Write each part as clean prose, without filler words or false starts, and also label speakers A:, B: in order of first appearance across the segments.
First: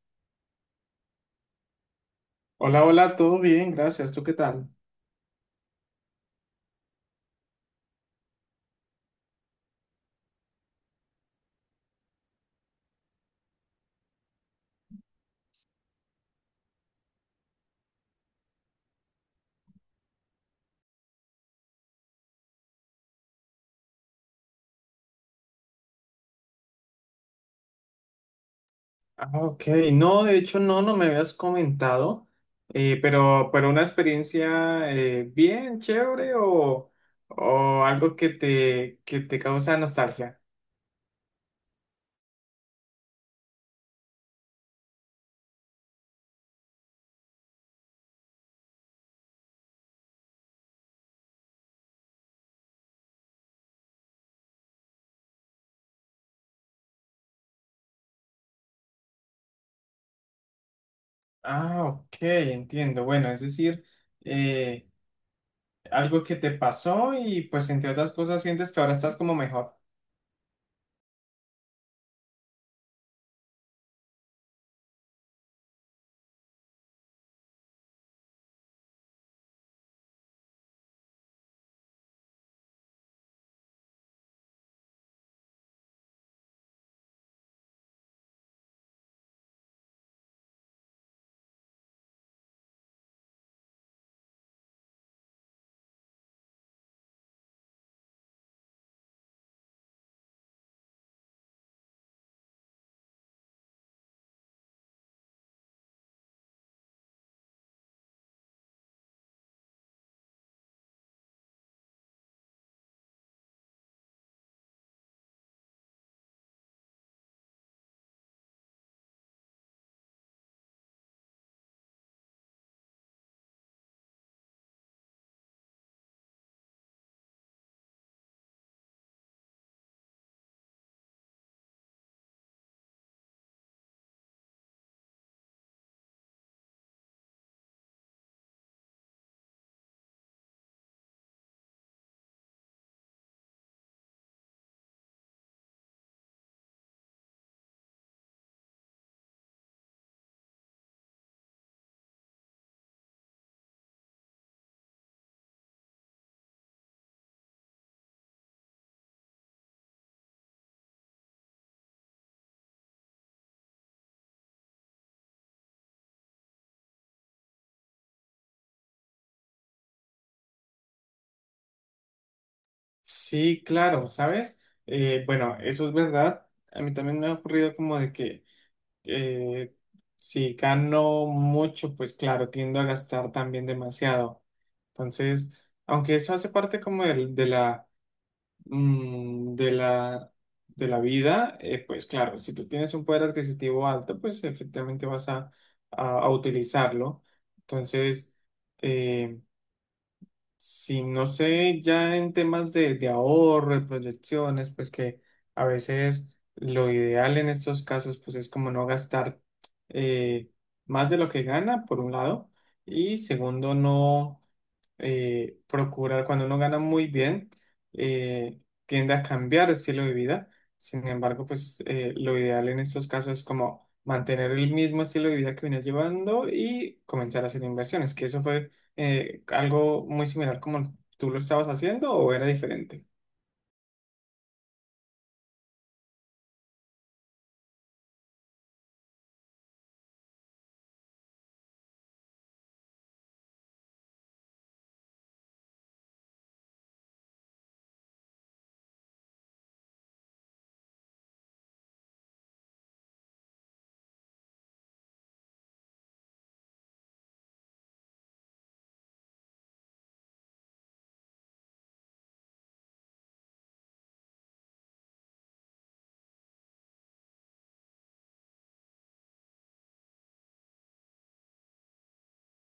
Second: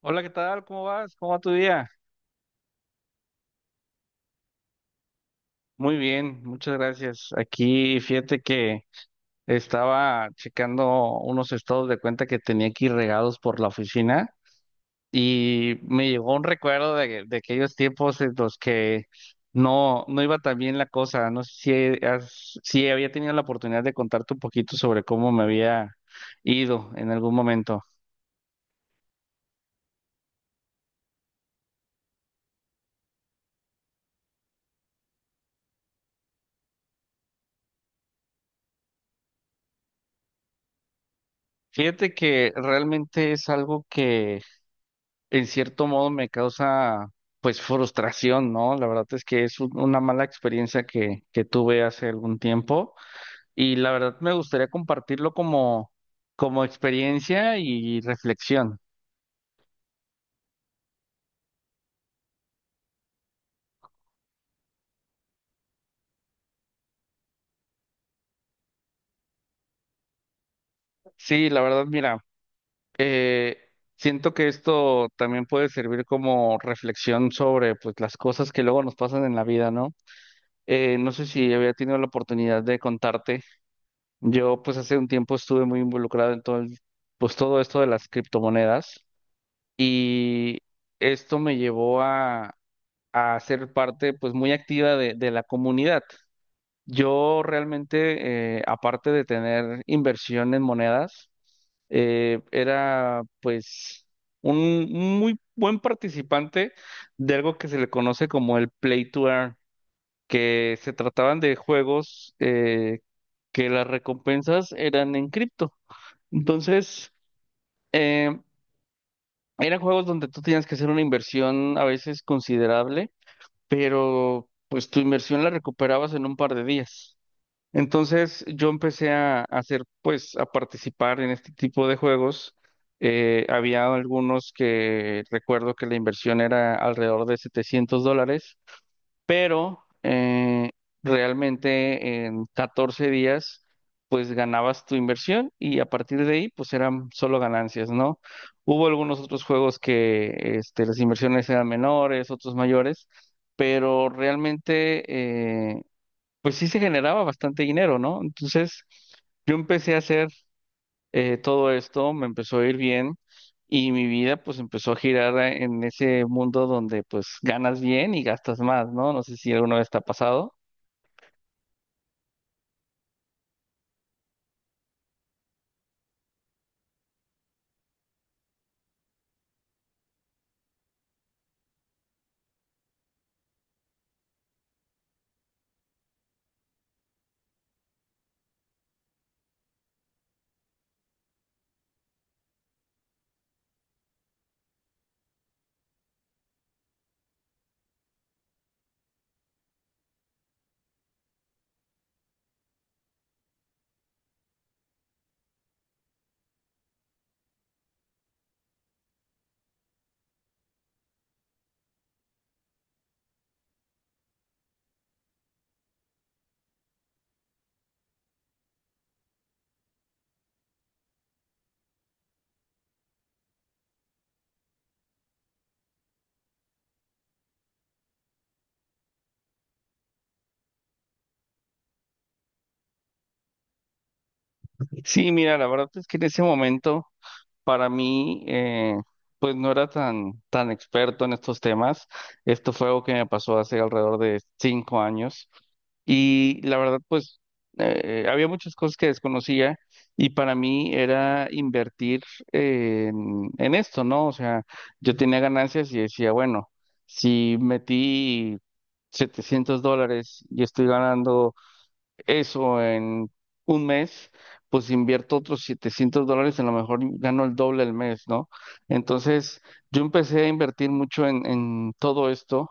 A: Hola, ¿qué tal? ¿Cómo vas? ¿Cómo va tu día?
B: Hola, hola, todo bien, gracias. ¿Tú qué tal?
A: Muy bien, muchas gracias. Aquí fíjate que estaba checando unos estados de cuenta que tenía aquí regados por la oficina y me llegó un recuerdo de aquellos tiempos en los que no, no iba tan bien la cosa. No sé si había tenido la oportunidad de contarte un poquito sobre cómo me había ido en algún momento.
B: Ah, ok. No, de hecho, no, no me habías comentado, pero una experiencia bien chévere o algo que te causa nostalgia.
A: Fíjate que realmente es algo que en cierto modo me causa pues frustración, ¿no? La verdad es que es una mala experiencia que tuve hace algún tiempo y la verdad me gustaría compartirlo como experiencia y reflexión.
B: Ah, ok, entiendo. Bueno, es decir, eh, algo que te pasó y pues entre otras cosas sientes que ahora estás como mejor.
A: Sí, la verdad, mira, eh, siento que esto también puede servir como reflexión sobre pues las cosas que luego nos pasan en la vida, ¿no? No sé si había tenido la oportunidad de contarte. Yo pues hace un tiempo estuve muy involucrado en todo el pues todo esto de las criptomonedas y esto me llevó a ser parte pues muy activa de la comunidad. Yo realmente, aparte de tener inversión en monedas, era pues un muy buen participante de algo que se le conoce como el Play to Earn, que se trataban de juegos que las recompensas eran en cripto. Entonces, eh, eran juegos donde tú tenías que hacer una inversión a veces considerable, pero pues tu inversión la recuperabas en un par de días. Entonces yo empecé pues, a participar en este tipo de juegos. Había algunos que recuerdo que la inversión era alrededor de $700, pero realmente en 14 días pues ganabas tu inversión y a partir de ahí pues eran solo ganancias, ¿no? Hubo algunos otros juegos que este, las inversiones eran menores, otros mayores, pero realmente eh, pues sí se generaba bastante dinero, ¿no? Entonces yo empecé a hacer. Todo esto me empezó a ir bien y mi vida pues empezó a girar en ese mundo donde pues ganas bien y gastas más, ¿no? No sé si alguna vez te ha pasado.
B: Sí, claro, ¿sabes? Bueno, eso es verdad. A mí también me ha ocurrido como de que eh, si gano mucho, pues claro, tiendo a gastar también demasiado. Entonces, aunque eso hace parte como del- de, la, mm, de la vida, pues claro, si tú tienes un poder adquisitivo alto, pues efectivamente vas a utilizarlo. Entonces, eh, si no sé, ya en temas de ahorro, de proyecciones, pues que a veces lo ideal en estos casos, pues es como no gastar eh, más de lo que gana, por un lado, y segundo, no procurar, cuando uno gana muy bien, eh, tiende a cambiar el estilo de vida. Sin embargo, pues lo ideal en estos casos es como mantener el mismo estilo de vida que venía llevando y comenzar a hacer inversiones, que eso fue algo muy similar como tú lo estabas haciendo o era diferente.
A: Sí, mira, la verdad es que en ese momento para mí, pues no era tan experto en estos temas. Esto fue algo que me pasó hace alrededor de 5 años. Y la verdad, pues había muchas cosas que desconocía y para mí era invertir en esto, ¿no? O sea, yo tenía ganancias y decía, bueno, si metí $700 y estoy ganando eso en un mes, pues invierto otros $700, a lo mejor gano el doble el mes, ¿no? Entonces, yo empecé a invertir mucho en todo esto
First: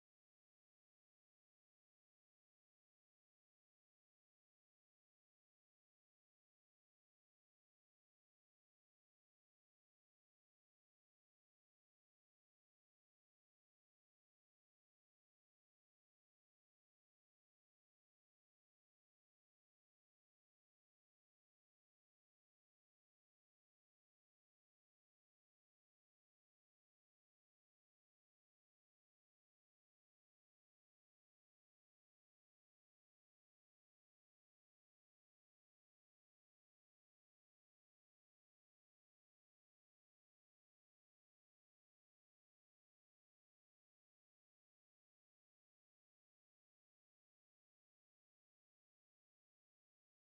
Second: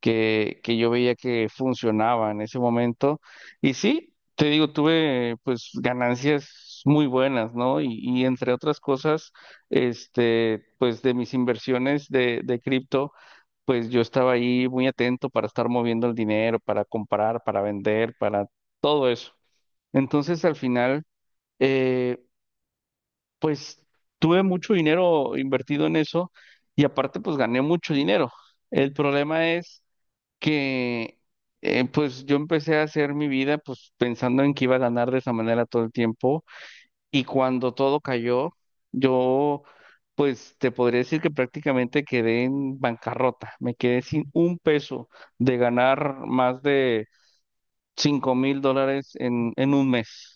A: que yo veía que funcionaba en ese momento. Y sí, te digo, tuve pues ganancias muy buenas, ¿no? Y entre otras cosas, este, pues de mis inversiones de cripto pues yo estaba ahí muy atento para estar moviendo el dinero, para comprar, para vender, para todo eso. Entonces al final, eh, pues tuve mucho dinero invertido en eso y aparte pues gané mucho dinero. El problema es que pues yo empecé a hacer mi vida pues pensando en que iba a ganar de esa manera todo el tiempo, y cuando todo cayó, yo, pues te podría decir que prácticamente quedé en bancarrota. Me quedé sin un peso, de ganar más de $5.000 en un mes.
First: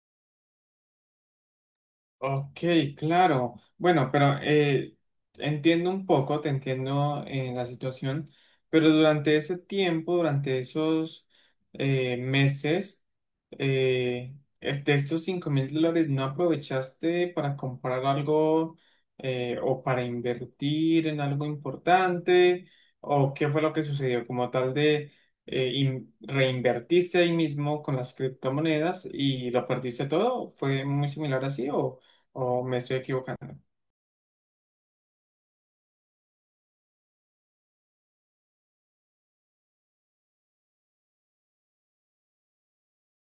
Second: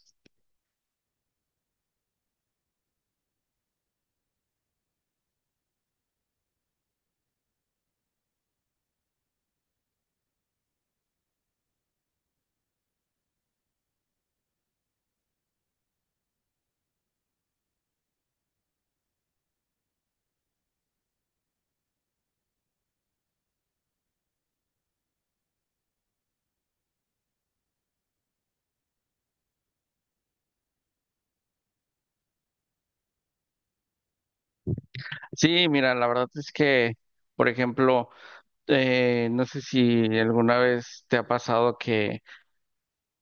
B: Ok, claro. Bueno, pero entiendo un poco, te entiendo en la situación, pero durante ese tiempo, durante esos meses, eh, estos $5.000 no aprovechaste para comprar algo o para invertir en algo importante, o qué fue lo que sucedió como tal de reinvertiste ahí mismo con las criptomonedas y lo perdiste todo. ¿Fue muy similar así o? Oh, me estoy equivocando.
A: Sí, mira, la verdad es que, por ejemplo, no sé si alguna vez te ha pasado que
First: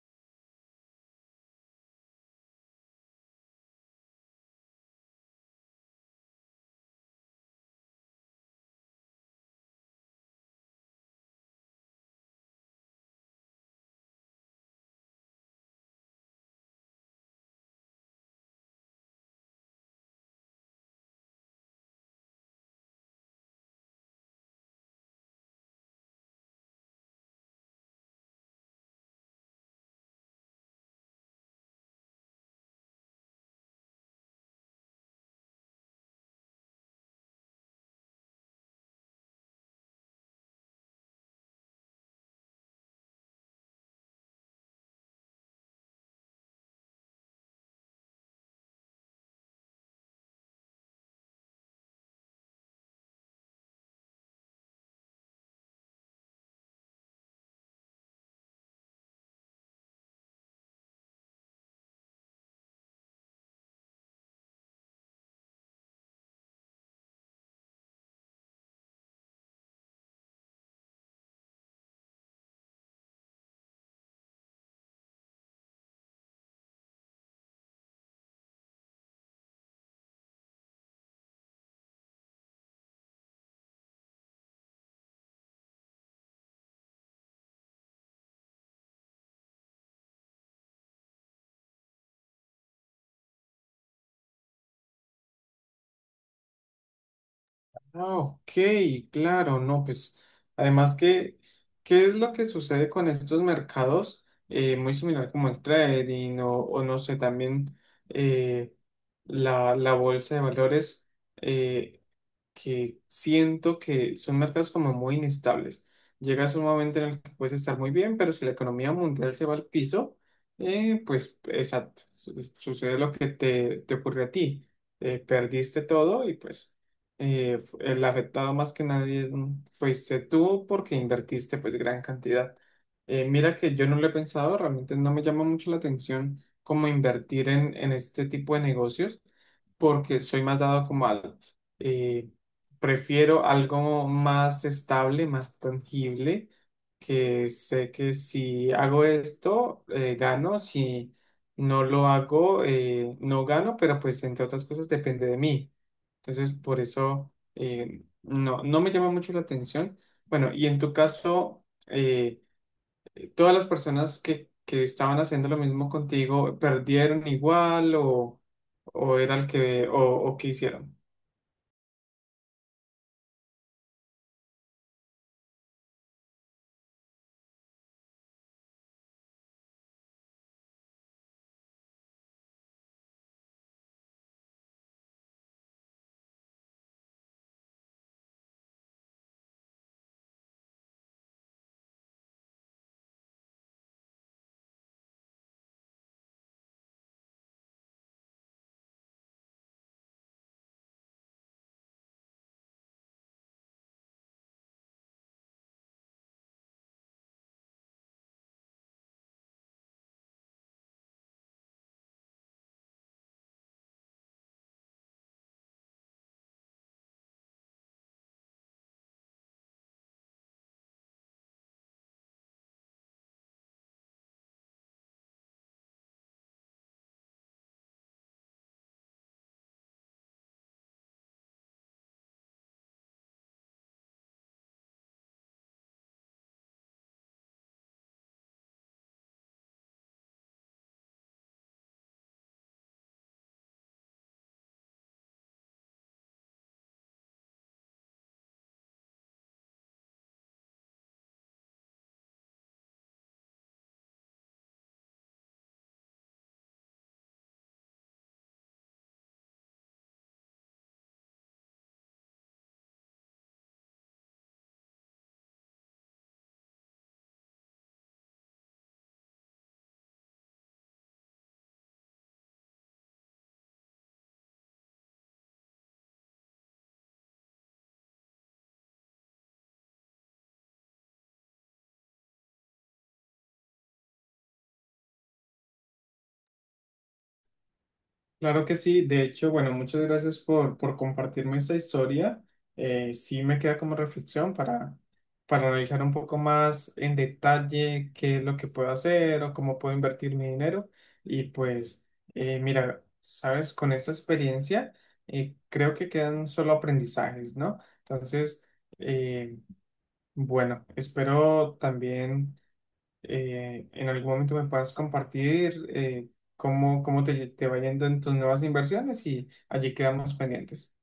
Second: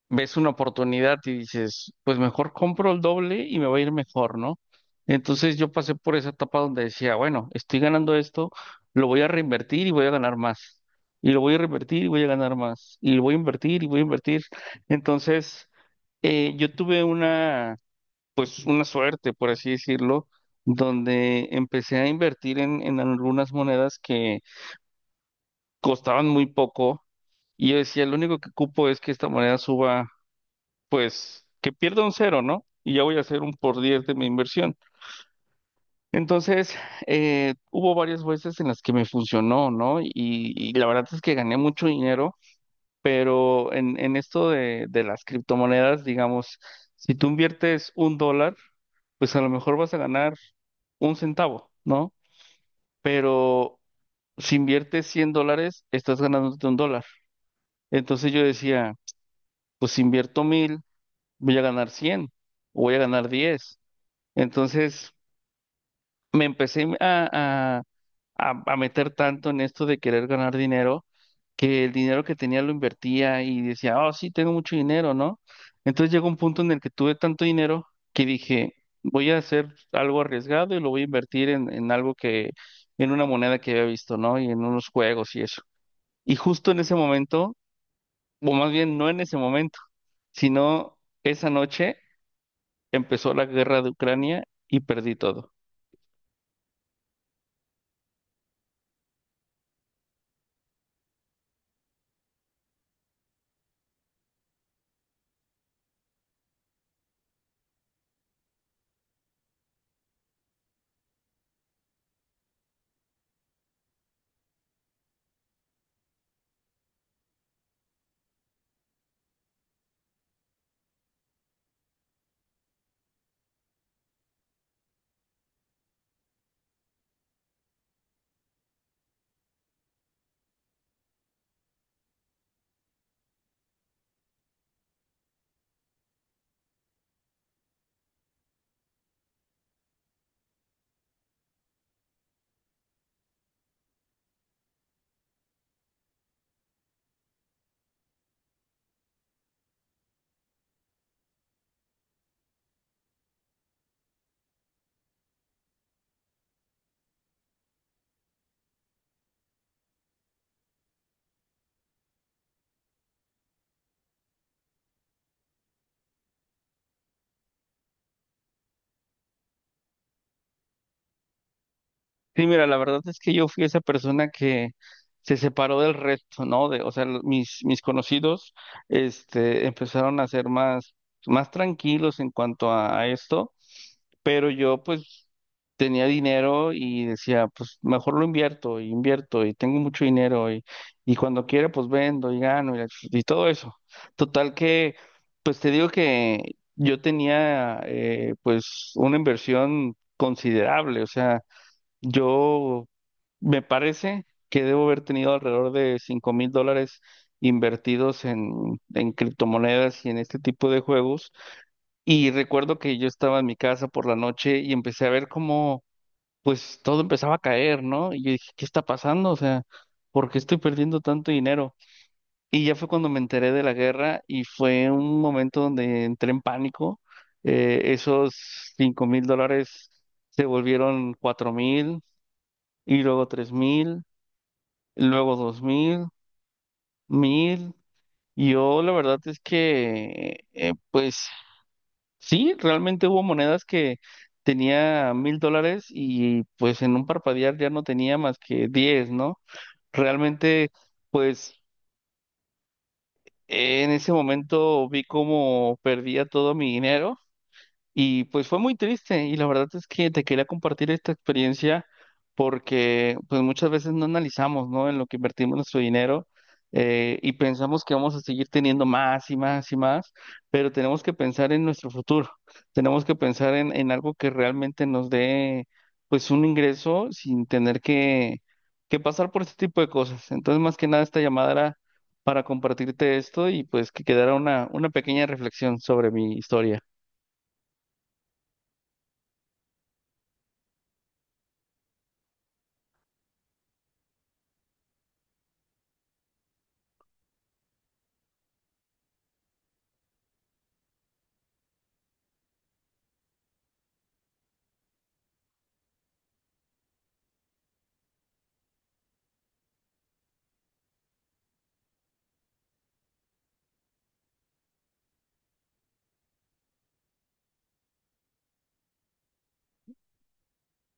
A: ves una oportunidad y dices, pues mejor compro el doble y me va a ir mejor, ¿no? Entonces yo pasé por esa etapa donde decía, bueno, estoy ganando esto, lo voy a reinvertir y voy a ganar más. Y lo voy a reinvertir y voy a ganar más. Y lo voy a invertir y voy a invertir. Entonces, yo tuve una suerte, por así decirlo, donde empecé a invertir en algunas monedas que costaban muy poco. Y yo decía, lo único que cupo es que esta moneda suba, pues que pierda un cero, ¿no? Y ya voy a hacer un por 10 de mi inversión. Entonces, hubo varias veces en las que me funcionó, ¿no? Y la verdad es que gané mucho dinero, pero en esto de las criptomonedas, digamos, si tú inviertes un dólar, pues a lo mejor vas a ganar un centavo, ¿no? Pero si inviertes $100, estás ganándote un dólar. Entonces yo decía, pues si invierto 1.000, voy a ganar 100, o voy a ganar 10. Entonces me empecé a meter tanto en esto de querer ganar dinero, que el dinero que tenía lo invertía y decía, oh, sí, tengo mucho dinero, ¿no? Entonces llegó un punto en el que tuve tanto dinero que dije, voy a hacer algo arriesgado y lo voy a invertir en una moneda que había visto, ¿no? Y en unos juegos y eso. Y justo en ese momento, o más bien no en ese momento, sino esa noche, empezó la guerra de Ucrania y perdí todo.
B: Ah, ok, claro, no, pues además que, ¿qué es lo que sucede con estos mercados? Muy similar como el trading o no sé, también eh, la bolsa de valores. eh, que siento que son mercados como muy inestables. Llegas a un momento en el que puedes estar muy bien, pero si la economía mundial se va al piso, pues exacto, sucede lo que te ocurrió a ti. Perdiste todo y pues el afectado más que nadie fuiste tú porque invertiste pues gran cantidad. Mira que yo no lo he pensado, realmente no me llama mucho la atención cómo invertir en este tipo de negocios porque soy más dado como al, eh, prefiero algo más estable, más tangible, que sé que si hago esto, gano, si no lo hago, no gano, pero pues entre otras cosas depende de mí. Entonces, por eso no, no me llama mucho la atención. Bueno, y en tu caso, ¿todas las personas que estaban haciendo lo mismo contigo perdieron igual o era el que, o qué hicieron?
A: Sí, mira, la verdad es que yo fui esa persona que se separó del resto, ¿no? O sea, mis conocidos, este, empezaron a ser más tranquilos en cuanto a esto, pero yo, pues, tenía dinero y decía, pues, mejor lo invierto, y invierto, y tengo mucho dinero, y cuando quiera, pues, vendo y gano, y todo eso. Total que, pues, te digo que yo tenía, pues, una inversión considerable, o sea, yo me parece que debo haber tenido alrededor de $5.000 invertidos en criptomonedas y en este tipo de juegos. Y recuerdo que yo estaba en mi casa por la noche y empecé a ver cómo pues todo empezaba a caer, ¿no? Y yo dije, ¿qué está pasando? O sea, ¿por qué estoy perdiendo tanto dinero? Y ya fue cuando me enteré de la guerra y fue un momento donde entré en pánico. Esos $5.000 se volvieron 4.000, y luego 3.000, luego 2.000, 1.000. Yo la verdad es que, pues sí, realmente hubo monedas que tenía $1.000 y pues en un parpadear ya no tenía más que 10, ¿no? Realmente, pues en ese momento vi cómo perdía todo mi dinero. Y pues fue muy triste y la verdad es que te quería compartir esta experiencia, porque pues muchas veces no analizamos, ¿no?, en lo que invertimos nuestro dinero, y pensamos que vamos a seguir teniendo más y más y más, pero tenemos que pensar en nuestro futuro, tenemos que pensar en algo que realmente nos dé pues un ingreso, sin tener que pasar por este tipo de cosas. Entonces más que nada esta llamada era para compartirte esto y pues que quedara una pequeña reflexión sobre mi historia.
B: Claro que sí, de hecho, bueno, muchas gracias por compartirme esta historia. Sí me queda como reflexión para analizar un poco más en detalle qué es lo que puedo hacer o cómo puedo invertir mi dinero. Y pues, mira, sabes, con esta experiencia creo que quedan solo aprendizajes, ¿no? Entonces, eh, bueno, espero también en algún momento me puedas compartir cómo, cómo te va yendo en tus nuevas inversiones y allí quedamos pendientes.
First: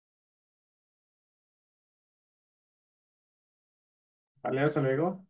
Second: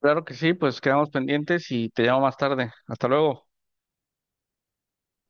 A: Claro que sí, pues quedamos pendientes y te llamo más tarde. Hasta luego.
B: Vale, hasta luego.